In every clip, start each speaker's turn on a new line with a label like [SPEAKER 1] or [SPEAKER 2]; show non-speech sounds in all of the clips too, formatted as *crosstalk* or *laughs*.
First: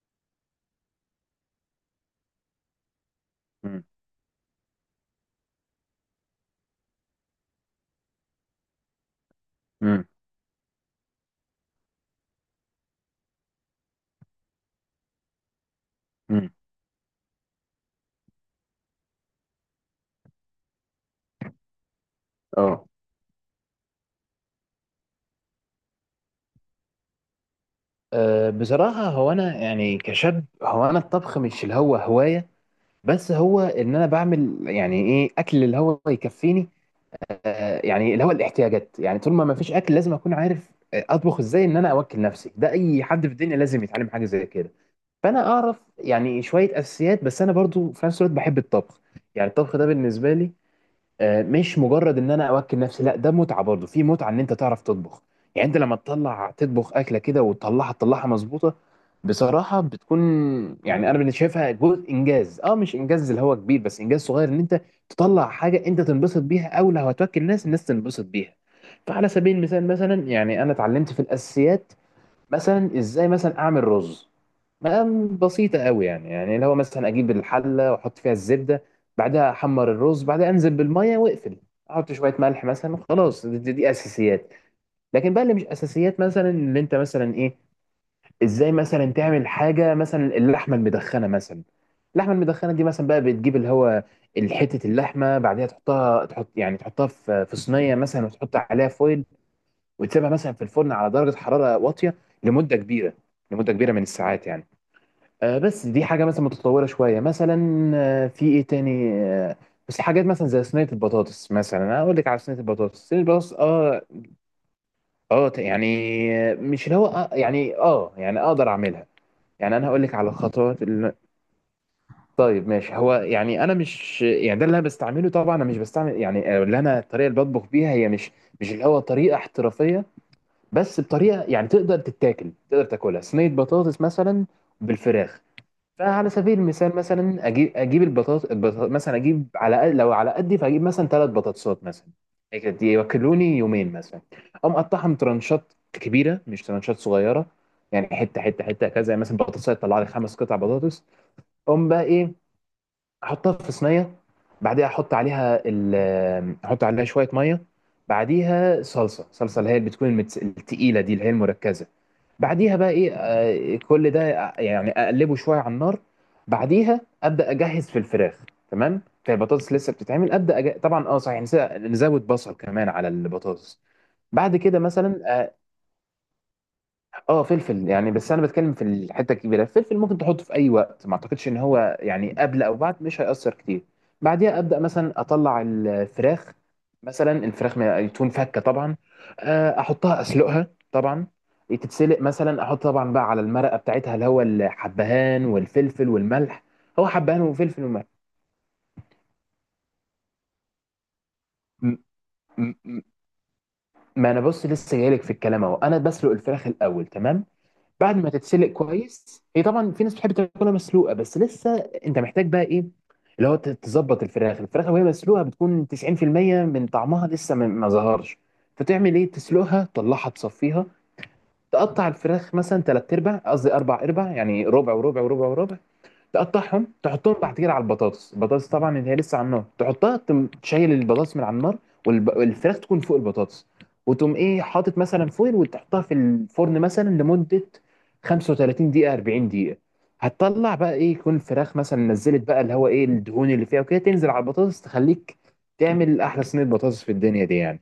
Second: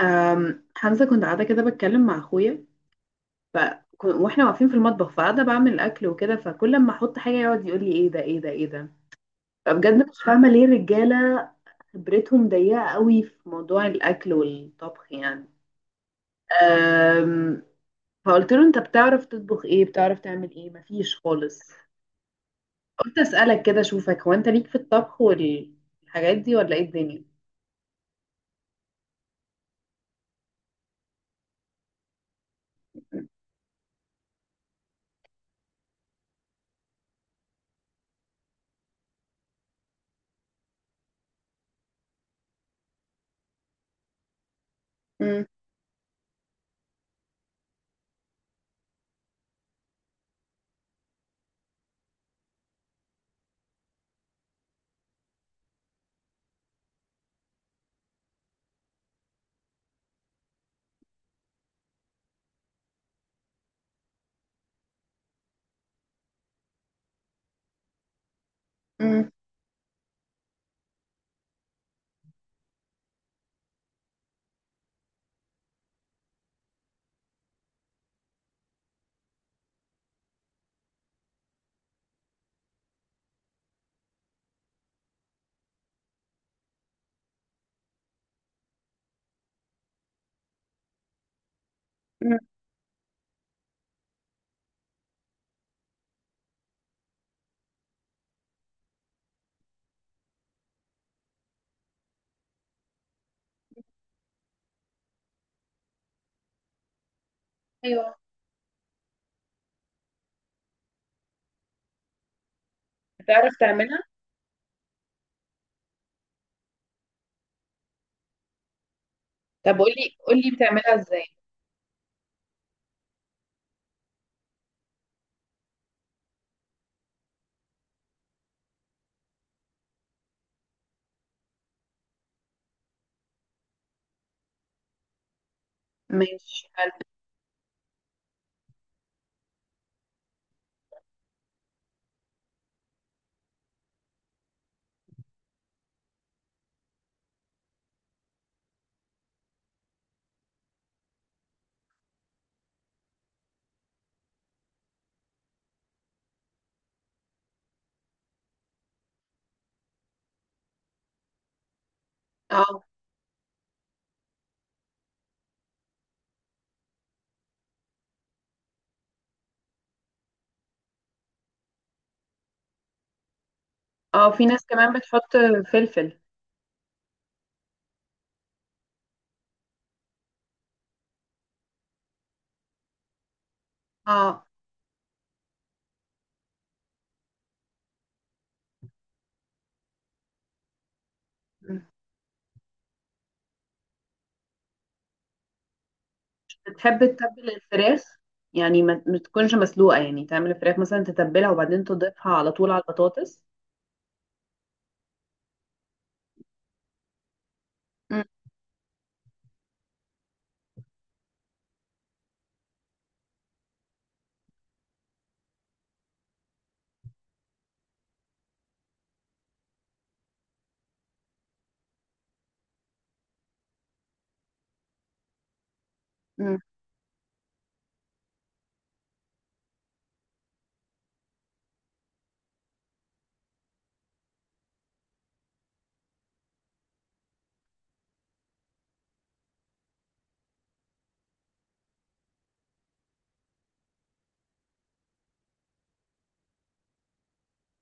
[SPEAKER 1] حمزة كنت قاعدة كده بتكلم مع أخويا ف...
[SPEAKER 2] مم.
[SPEAKER 1] واحنا واقفين في المطبخ، فقاعدة بعمل أكل وكده، فكل ما أحط حاجة يقعد يقول لي إيه ده، إيه ده، إيه ده.
[SPEAKER 2] مم.
[SPEAKER 1] فبجد مش فاهمة ليه الرجالة خبرتهم ضيقة قوي في موضوع الأكل والطبخ يعني.
[SPEAKER 2] مم.
[SPEAKER 1] أم... فقلت له أنت بتعرف تطبخ إيه، بتعرف تعمل إيه؟ مفيش خالص.
[SPEAKER 2] اه.
[SPEAKER 1] قلت أسألك كده أشوفك، هو أنت ليك في الطبخ والحاجات دي ولا إيه الدنيا؟
[SPEAKER 2] أه، بصراحة هو أنا يعني كشاب، هو أنا الطبخ مش اللي هو هواية. بس هو إن أنا بعمل يعني إيه أكل اللي هو يكفيني. أه، يعني اللي هو الاحتياجات، يعني طول ما فيش أكل لازم أكون عارف، أطبخ إزاي إن أنا أوكل نفسي. ده أي حد في الدنيا لازم يتعلم حاجة زي كده.
[SPEAKER 1] مم.
[SPEAKER 2] فأنا أعرف يعني شوية أساسيات، بس أنا برضو في نفس الوقت بحب الطبخ. يعني الطبخ ده بالنسبة لي مش مجرد ان انا اوكل نفسي، لا ده متعه، برضه في متعه ان انت تعرف تطبخ. يعني انت لما تطلع تطبخ اكله كده وتطلعها، تطلعها مظبوطه بصراحه بتكون، يعني انا بالنسبه شايفها جزء انجاز، مش انجاز اللي هو كبير بس انجاز صغير، ان انت تطلع حاجه انت تنبسط بيها او لو هتوكل ناس الناس تنبسط بيها. فعلى
[SPEAKER 1] مم.
[SPEAKER 2] سبيل المثال مثلا يعني انا اتعلمت في الاساسيات. مثلا ازاي مثلا اعمل رز، مقام بسيطة قوي، يعني اللي هو مثلا أجيب الحلة وأحط فيها الزبدة، بعدها أحمر الرز، بعدها أنزل بالمية وأقفل، أحط شوية ملح مثلا. خلاص، دي أساسيات. لكن بقى اللي مش أساسيات مثلا اللي أنت مثلا إيه، إزاي مثلا تعمل حاجة مثلا اللحمة المدخنة مثلا. اللحمة
[SPEAKER 1] مم.
[SPEAKER 2] المدخنة دي مثلا بقى بتجيب اللي هو حتة اللحمة، بعدها تحطها تحط يعني تحطها في صينية مثلا وتحط عليها فويل، وتسيبها مثلا في الفرن على درجة حرارة واطية لمدة كبيرة، من الساعات يعني. بس دي حاجة مثلا متطورة شوية مثلا.
[SPEAKER 1] ايوه.
[SPEAKER 2] في ايه تاني بس حاجات مثلا زي صينية البطاطس مثلا، انا اقول لك على صينية البطاطس.
[SPEAKER 1] بتعرف تعملها؟
[SPEAKER 2] اه، اه، يعني مش اللي هو يعني يعني اقدر اعملها، يعني
[SPEAKER 1] طب
[SPEAKER 2] انا هقول لك
[SPEAKER 1] قولي
[SPEAKER 2] على
[SPEAKER 1] قولي
[SPEAKER 2] الخطوات
[SPEAKER 1] بتعملها
[SPEAKER 2] اللي.
[SPEAKER 1] ازاي؟
[SPEAKER 2] طيب ماشي، هو يعني انا مش يعني ده اللي انا بستعمله، طبعا انا مش بستعمل يعني، اللي انا الطريقة اللي بطبخ بيها هي مش اللي هو طريقة احترافية، بس بطريقة يعني تقدر تتاكل، تقدر تاكلها صينية بطاطس مثلا بالفراخ. فعلى سبيل
[SPEAKER 1] ماشي.
[SPEAKER 2] المثال مثلا اجيب مثلا لو على قدي فاجيب مثلا 3 بطاطسات مثلا. هيك دي ياكلوني يومين مثلا. اقوم اقطعهم ترانشات كبيره مش ترانشات صغيره، يعني حته حته حته كذا يعني. مثلا بطاطس تطلع لي 5 قطع بطاطس. اقوم بقى ايه، احطها في صينيه. بعديها احط عليها شويه ميه. بعديها صلصه، اللي هي اللي بتكون التقيله، دي اللي هي المركزه. بعديها
[SPEAKER 1] اه.
[SPEAKER 2] بقى ايه، كل ده، يعني اقلبه شويه على النار. بعديها ابدا اجهز في الفراخ. تمام، فالبطاطس لسه بتتعمل، ابدا طبعا، اه، صحيح، نزود بصل كمان على البطاطس.
[SPEAKER 1] اه، في
[SPEAKER 2] بعد
[SPEAKER 1] ناس
[SPEAKER 2] كده
[SPEAKER 1] كمان
[SPEAKER 2] مثلا
[SPEAKER 1] بتحط فلفل.
[SPEAKER 2] اه فلفل، يعني بس انا بتكلم في الحته الكبيره. الفلفل ممكن تحطه في اي وقت، ما اعتقدش ان هو يعني قبل او بعد مش هيأثر كتير.
[SPEAKER 1] اه.
[SPEAKER 2] بعديها ابدا مثلا اطلع الفراخ. مثلا الفراخ تكون فكه طبعا. احطها اسلقها طبعا، تتسلق مثلا، احط طبعا بقى على المرقه بتاعتها اللي هو الحبهان والفلفل
[SPEAKER 1] مش
[SPEAKER 2] والملح،
[SPEAKER 1] بتحب
[SPEAKER 2] هو حبهان
[SPEAKER 1] تتبل
[SPEAKER 2] وفلفل
[SPEAKER 1] الفراخ؟
[SPEAKER 2] وملح.
[SPEAKER 1] يعني ما تكونش مسلوقة، يعني تعمل الفراخ مثلا تتبلها وبعدين
[SPEAKER 2] م-
[SPEAKER 1] تضيفها على طول
[SPEAKER 2] م-
[SPEAKER 1] على
[SPEAKER 2] م-
[SPEAKER 1] البطاطس.
[SPEAKER 2] ما انا بص لسه جايلك في الكلام اهو، انا بسلق الفراخ الاول تمام. بعد
[SPEAKER 1] مم.
[SPEAKER 2] ما تتسلق كويس هي، طبعا في ناس بتحب تاكلها مسلوقه، بس لسه انت محتاج بقى ايه، اللي هو تظبط الفراخ، وهي مسلوقه بتكون 90% من طعمها، لسه ما ظهرش. فتعمل ايه، تسلقها تطلعها تصفيها. تقطع الفراخ مثلا تلات ارباع، قصدي اربع ارباع، يعني ربع وربع وربع وربع.
[SPEAKER 1] مم.
[SPEAKER 2] تقطعهم تحطهم بعد كده على البطاطس. البطاطس طبعا اللي هي لسه على النار، تحطها، تشيل البطاطس من على النار، والفراخ تكون فوق البطاطس. وتقوم ايه، حاطط مثلا فويل وتحطها في الفرن مثلا لمدة 35 دقيقة، 40 دقيقة. هتطلع بقى ايه، يكون الفراخ مثلا نزلت بقى اللي هو ايه الدهون اللي فيها وكده، تنزل على البطاطس، تخليك تعمل احلى صينية بطاطس في الدنيا دي يعني.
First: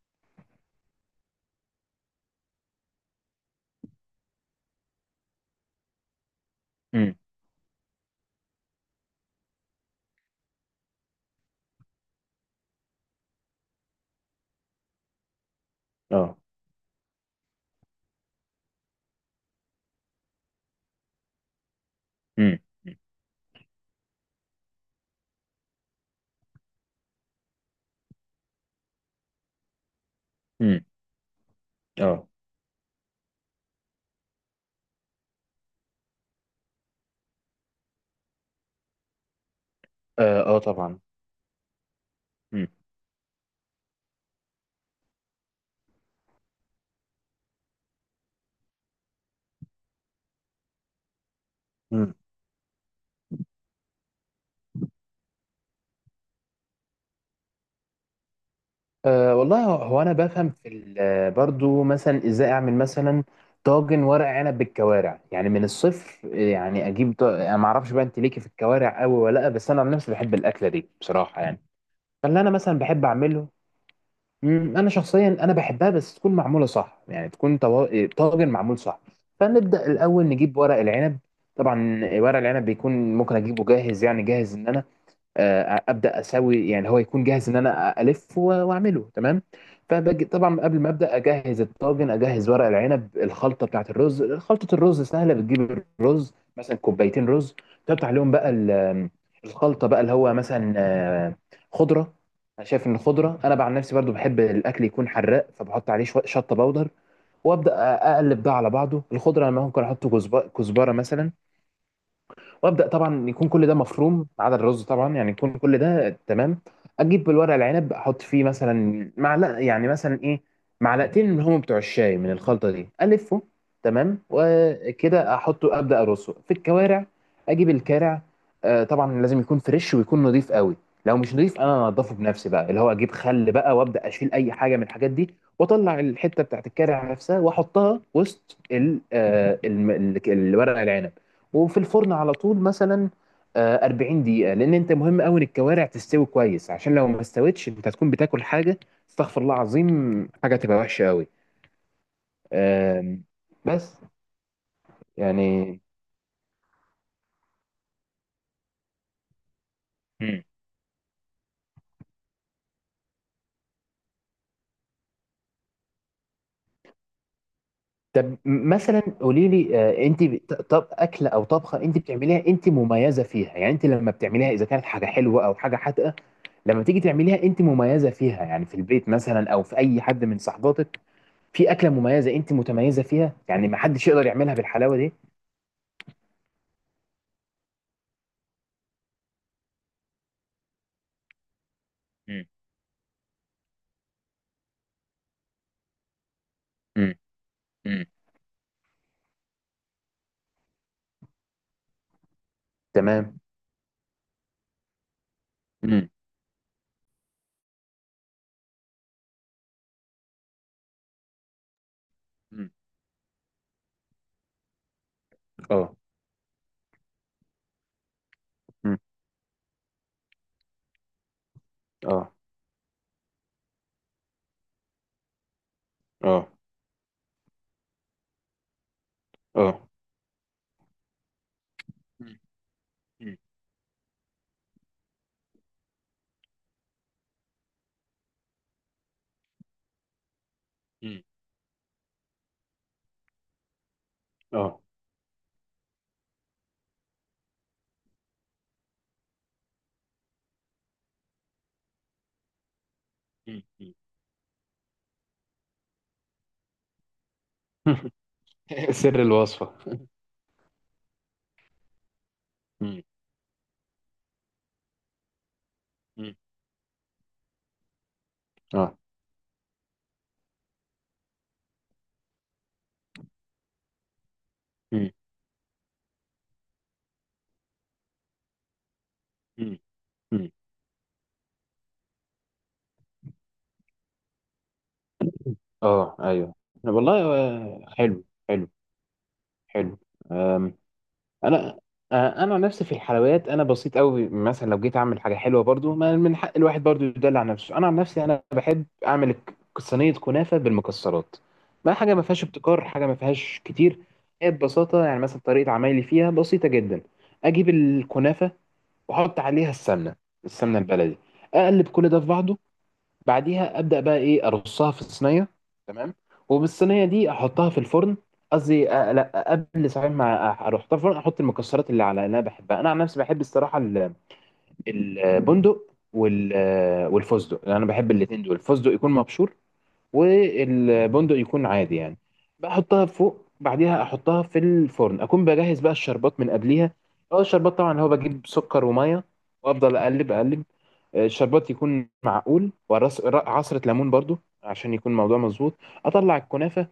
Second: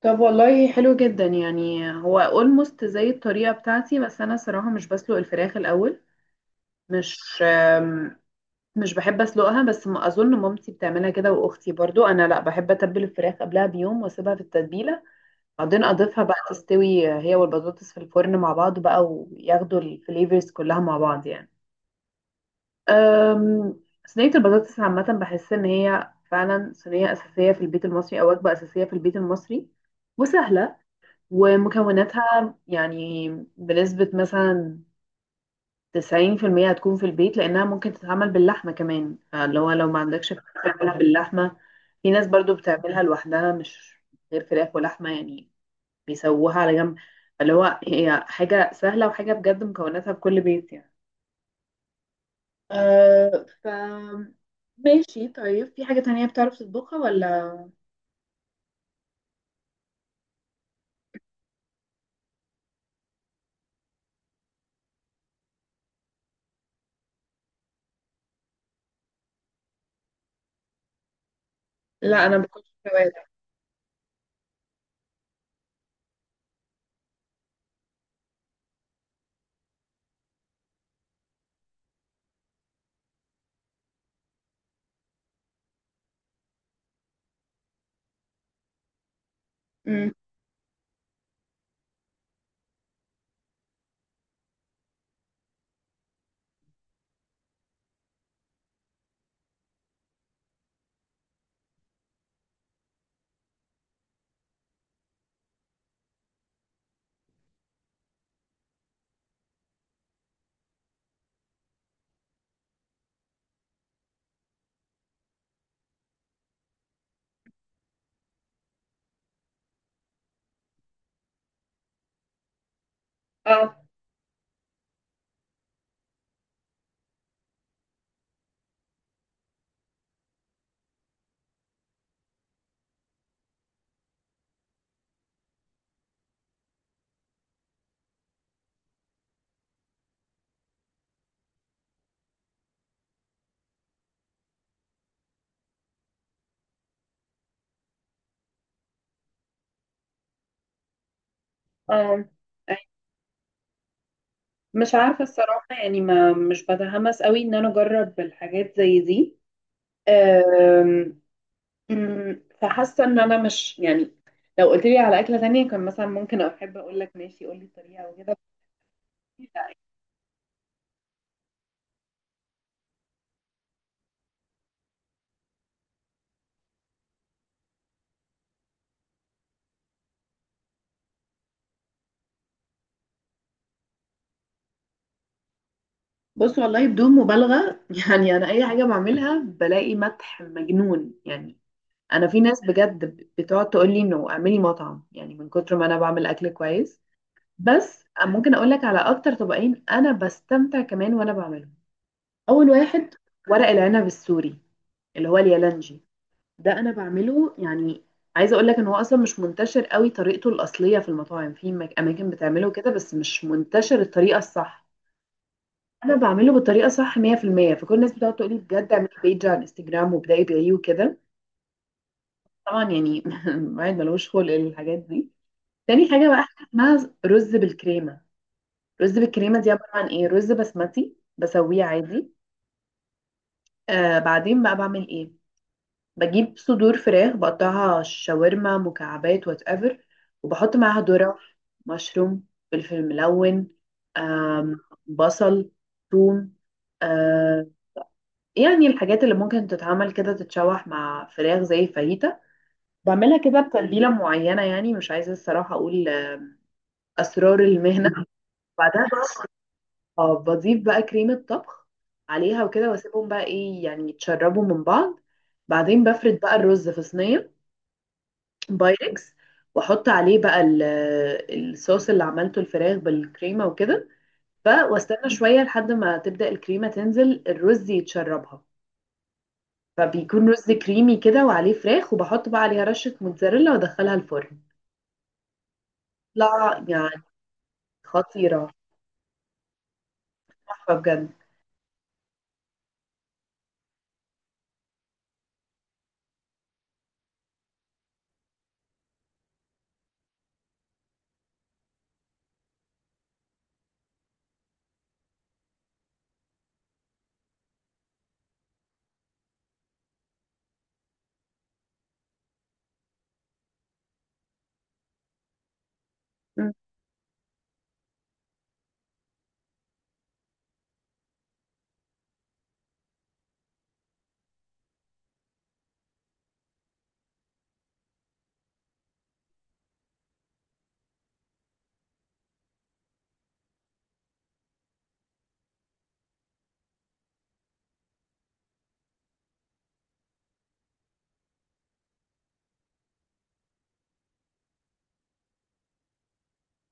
[SPEAKER 1] طب والله حلو جدا، يعني هو اولموست زي الطريقة بتاعتي، بس انا صراحة مش بسلق الفراخ الاول،
[SPEAKER 2] امم.
[SPEAKER 1] مش مش بحب اسلقها، بس ما اظن مامتي بتعملها كده واختي برضو. انا لا، بحب اتبل الفراخ قبلها بيوم واسيبها في التتبيلة، بعدين اضيفها بقى
[SPEAKER 2] اه.
[SPEAKER 1] تستوي هي والبطاطس في الفرن مع بعض بقى، وياخدوا الفليفرز كلها مع بعض يعني.
[SPEAKER 2] امم.
[SPEAKER 1] أم، صينية البطاطس عامة، بحس ان هي فعلا صينية اساسية في البيت المصري، او وجبة اساسية في البيت المصري، وسهلة،
[SPEAKER 2] امم. اه.
[SPEAKER 1] ومكوناتها يعني بنسبة مثلا 90% هتكون في البيت، لانها ممكن تتعمل باللحمة كمان، اللي هو لو ما عندكش
[SPEAKER 2] اه.
[SPEAKER 1] فراخ
[SPEAKER 2] آه،
[SPEAKER 1] تعملها
[SPEAKER 2] طبعا.
[SPEAKER 1] باللحمة. في ناس برضو بتعملها لوحدها، مش غير فراخ ولحمة يعني، بيسووها على جنب. اللي هو هي حاجة سهلة، وحاجة بجد مكوناتها في كل بيت يعني.
[SPEAKER 2] امم.
[SPEAKER 1] أه، ف ماشي، طيب في حاجة تانية بتعرف تطبخها ولا؟
[SPEAKER 2] أه والله، هو انا بفهم برضو مثلا ازاي اعمل مثلا طاجن ورق عنب بالكوارع، يعني من الصفر. يعني انا ما اعرفش بقى انت ليكي في الكوارع قوي ولا لا، بس انا عن نفسي بحب الاكله دي بصراحه يعني.
[SPEAKER 1] لا، أنا
[SPEAKER 2] فاللي انا
[SPEAKER 1] باكلش
[SPEAKER 2] مثلا بحب
[SPEAKER 1] فواتح.
[SPEAKER 2] اعمله، انا شخصيا انا بحبها بس تكون معموله صح، يعني تكون طاجن معمول صح. فنبدا الاول نجيب ورق العنب. طبعا ورق العنب بيكون ممكن اجيبه جاهز، يعني جاهز ان انا ابدا اسوي، يعني هو يكون جاهز ان انا الف واعمله تمام.
[SPEAKER 1] أمم.
[SPEAKER 2] فبجي طبعا قبل ما ابدا اجهز الطاجن، اجهز ورق العنب، الخلطه بتاعت الرز. خلطه الرز سهله، بتجيب الرز مثلا كوبايتين رز، تقطع عليهم بقى الخلطه بقى اللي هو مثلا خضره. انا شايف ان الخضره، انا بقى عن نفسي برضو بحب الاكل يكون حراق، فبحط عليه شويه شطه بودر وابدا اقلب ده على بعضه. الخضره انا ممكن احط كزبره مثلا، وابدا طبعا يكون كل ده مفروم ما عدا الرز طبعا، يعني يكون كل ده تمام. اجيب الورق العنب، احط فيه مثلا معلقه، يعني مثلا ايه، معلقتين من هم بتوع الشاي من الخلطه دي الفه.
[SPEAKER 1] اه.
[SPEAKER 2] تمام، وكده احطه ابدا ارصه في الكوارع. اجيب الكارع، آه طبعا لازم يكون فريش ويكون نظيف قوي. لو مش نظيف انا انضفه بنفسي بقى اللي هو اجيب خل بقى وابدا اشيل اي حاجه من الحاجات دي، واطلع الحته بتاعت الكارع نفسها واحطها وسط الورق العنب. وفي الفرن على طول مثلا 40 دقيقة، لأن أنت مهم أوي إن الكوارع تستوي كويس، عشان لو ما استوتش أنت هتكون بتاكل حاجة، استغفر الله العظيم، حاجة تبقى وحشة أوي.
[SPEAKER 1] اه. أي.
[SPEAKER 2] آم، بس
[SPEAKER 1] مش عارفة الصراحة،
[SPEAKER 2] يعني.
[SPEAKER 1] يعني ما مش بتحمس قوي إن أنا أجرب الحاجات زي دي.
[SPEAKER 2] مم.
[SPEAKER 1] أم، أمم، فحاسة إن أنا مش يعني، لو قلت لي على أكلة تانية كان مثلا ممكن أحب أقول لك ماشي قول لي الطريقة
[SPEAKER 2] طب مثلا قولي
[SPEAKER 1] وكده.
[SPEAKER 2] لي، أنت طب أكلة أو طبخة أنت بتعمليها أنت مميزة فيها؟ يعني أنت لما بتعمليها، إذا كانت حاجة حلوة أو حاجة حادقة، لما تيجي تعمليها أنت مميزة فيها، يعني في البيت مثلا أو في أي حد من صحباتك، في أكلة مميزة أنت متميزة فيها، يعني ما حدش يقدر يعملها بالحلاوة دي؟
[SPEAKER 1] بص والله بدون مبالغة *laughs* يعني أنا أي حاجة بعملها بلاقي مدح مجنون يعني. أنا في
[SPEAKER 2] مم.
[SPEAKER 1] ناس بجد بتقعد تقول لي إنه اعملي مطعم، يعني من كتر ما أنا بعمل أكل كويس.
[SPEAKER 2] مم.
[SPEAKER 1] بس
[SPEAKER 2] مم.
[SPEAKER 1] ممكن أقول لك على أكتر طبقين أنا بستمتع كمان وأنا بعملهم. أول واحد
[SPEAKER 2] تمام.
[SPEAKER 1] ورق العنب السوري، اللي هو اليالنجي،
[SPEAKER 2] مم.
[SPEAKER 1] ده أنا بعمله يعني. عايزة أقول لك إن هو أصلا مش منتشر قوي طريقته الأصلية في المطاعم، في أماكن بتعمله
[SPEAKER 2] مم.
[SPEAKER 1] كده بس مش منتشر الطريقة الصح.
[SPEAKER 2] اه.
[SPEAKER 1] انا بعمله بالطريقه صح 100%، فكل الناس بتقعد تقول لي بجد
[SPEAKER 2] مم.
[SPEAKER 1] اعملي بيج على الانستجرام وابداي بايه وكده.
[SPEAKER 2] اه.
[SPEAKER 1] طبعا يعني *laughs* الواحد ملوش خلق للحاجات دي. تاني حاجه بقى،
[SPEAKER 2] اه.
[SPEAKER 1] حاجة اسمها رز بالكريمه. رز بالكريمه دي
[SPEAKER 2] اه.
[SPEAKER 1] عباره عن ايه، رز بسمتي بسويه عادي.
[SPEAKER 2] مم. مم.
[SPEAKER 1] آه، بعدين بقى بعمل ايه، بجيب صدور فراخ بقطعها شاورما مكعبات وات ايفر، وبحط معاها
[SPEAKER 2] مم.
[SPEAKER 1] ذره، مشروم، فلفل ملون، آم،
[SPEAKER 2] اه.
[SPEAKER 1] بصل، ثوم، آه، يعني الحاجات اللي ممكن تتعمل كده تتشوح مع فراخ زي الفاهيتا. بعملها كده
[SPEAKER 2] مم. مم.
[SPEAKER 1] بتتبيلة معينة، يعني مش عايزة الصراحة أقول أسرار
[SPEAKER 2] *laughs*
[SPEAKER 1] المهنة. بعدها
[SPEAKER 2] سر
[SPEAKER 1] بقى
[SPEAKER 2] الوصفة.
[SPEAKER 1] *laughs* آه، بضيف بقى كريمة طبخ عليها وكده،
[SPEAKER 2] مم.
[SPEAKER 1] واسيبهم بقى ايه يعني يتشربوا من بعض. بعدين
[SPEAKER 2] مم.
[SPEAKER 1] بفرد بقى الرز في صينية
[SPEAKER 2] اه.
[SPEAKER 1] بايركس، واحط عليه بقى الصوص اللي عملته الفراخ بالكريمة وكده.
[SPEAKER 2] مم.
[SPEAKER 1] واستنى شوية لحد ما تبدأ الكريمة تنزل الرز يتشربها،
[SPEAKER 2] مم.
[SPEAKER 1] فبيكون
[SPEAKER 2] مم.
[SPEAKER 1] رز كريمي كده وعليه فراخ، وبحط بقى عليها رشة موتزاريلا وادخلها الفرن.
[SPEAKER 2] اه. ايوه.
[SPEAKER 1] لا يعني،
[SPEAKER 2] والله حلو، حلو،
[SPEAKER 1] خطيرة،
[SPEAKER 2] حلو.
[SPEAKER 1] تحفة بجد.
[SPEAKER 2] انا، انا عن نفسي في الحلويات انا بسيط قوي. مثلا لو جيت اعمل حاجه حلوه، برضو ما من حق الواحد برضو يدلع نفسه. انا عن نفسي انا بحب اعمل صينيه كنافه بالمكسرات. ما حاجه ما فيهاش ابتكار، حاجه ما فيهاش كتير، هي ببساطه يعني مثلا طريقه عمايلي فيها بسيطه جدا. اجيب الكنافه واحط عليها السمنه، السمنه البلدي. اقلب كل ده في بعضه. بعديها ابدا بقى ايه، ارصها في الصينيه. تمام،
[SPEAKER 1] مم.
[SPEAKER 2] وبالصينيه دي احطها في الفرن. قصدي لا، قبل، صحيح، ما اروح في الفرن احط المكسرات اللي انا بحبها. انا عن نفسي بحب الصراحه البندق والفستق، انا بحب الاثنين دول. الفستق يكون مبشور والبندق يكون عادي يعني. بحطها فوق، بعديها احطها في الفرن، اكون بجهز بقى الشربات من قبليها. اه الشربات طبعا هو بجيب سكر وميه وافضل اقلب اقلب. الشربات يكون معقول، ورص عصرة ليمون برضو عشان يكون الموضوع مظبوط. اطلع الكنافة،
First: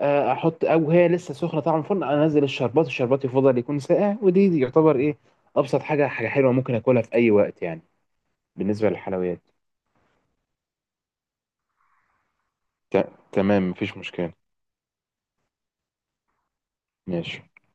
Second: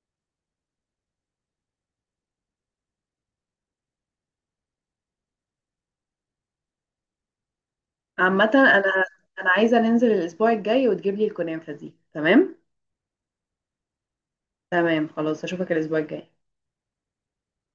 [SPEAKER 2] احط، او هي لسه سخنة طعم الفرن، انزل الشربات. الشربات يفضل يكون ساقع. ودي يعتبر ايه، ابسط حاجة، حاجة حلوة ممكن اكلها في اي وقت يعني
[SPEAKER 1] عامة
[SPEAKER 2] بالنسبة
[SPEAKER 1] انا،
[SPEAKER 2] للحلويات.
[SPEAKER 1] انا عايزة ننزل الاسبوع الجاي وتجيب لي الكنافة دي، تمام؟
[SPEAKER 2] تمام مفيش مشكلة.
[SPEAKER 1] تمام خلاص، اشوفك الاسبوع الجاي.
[SPEAKER 2] ماشي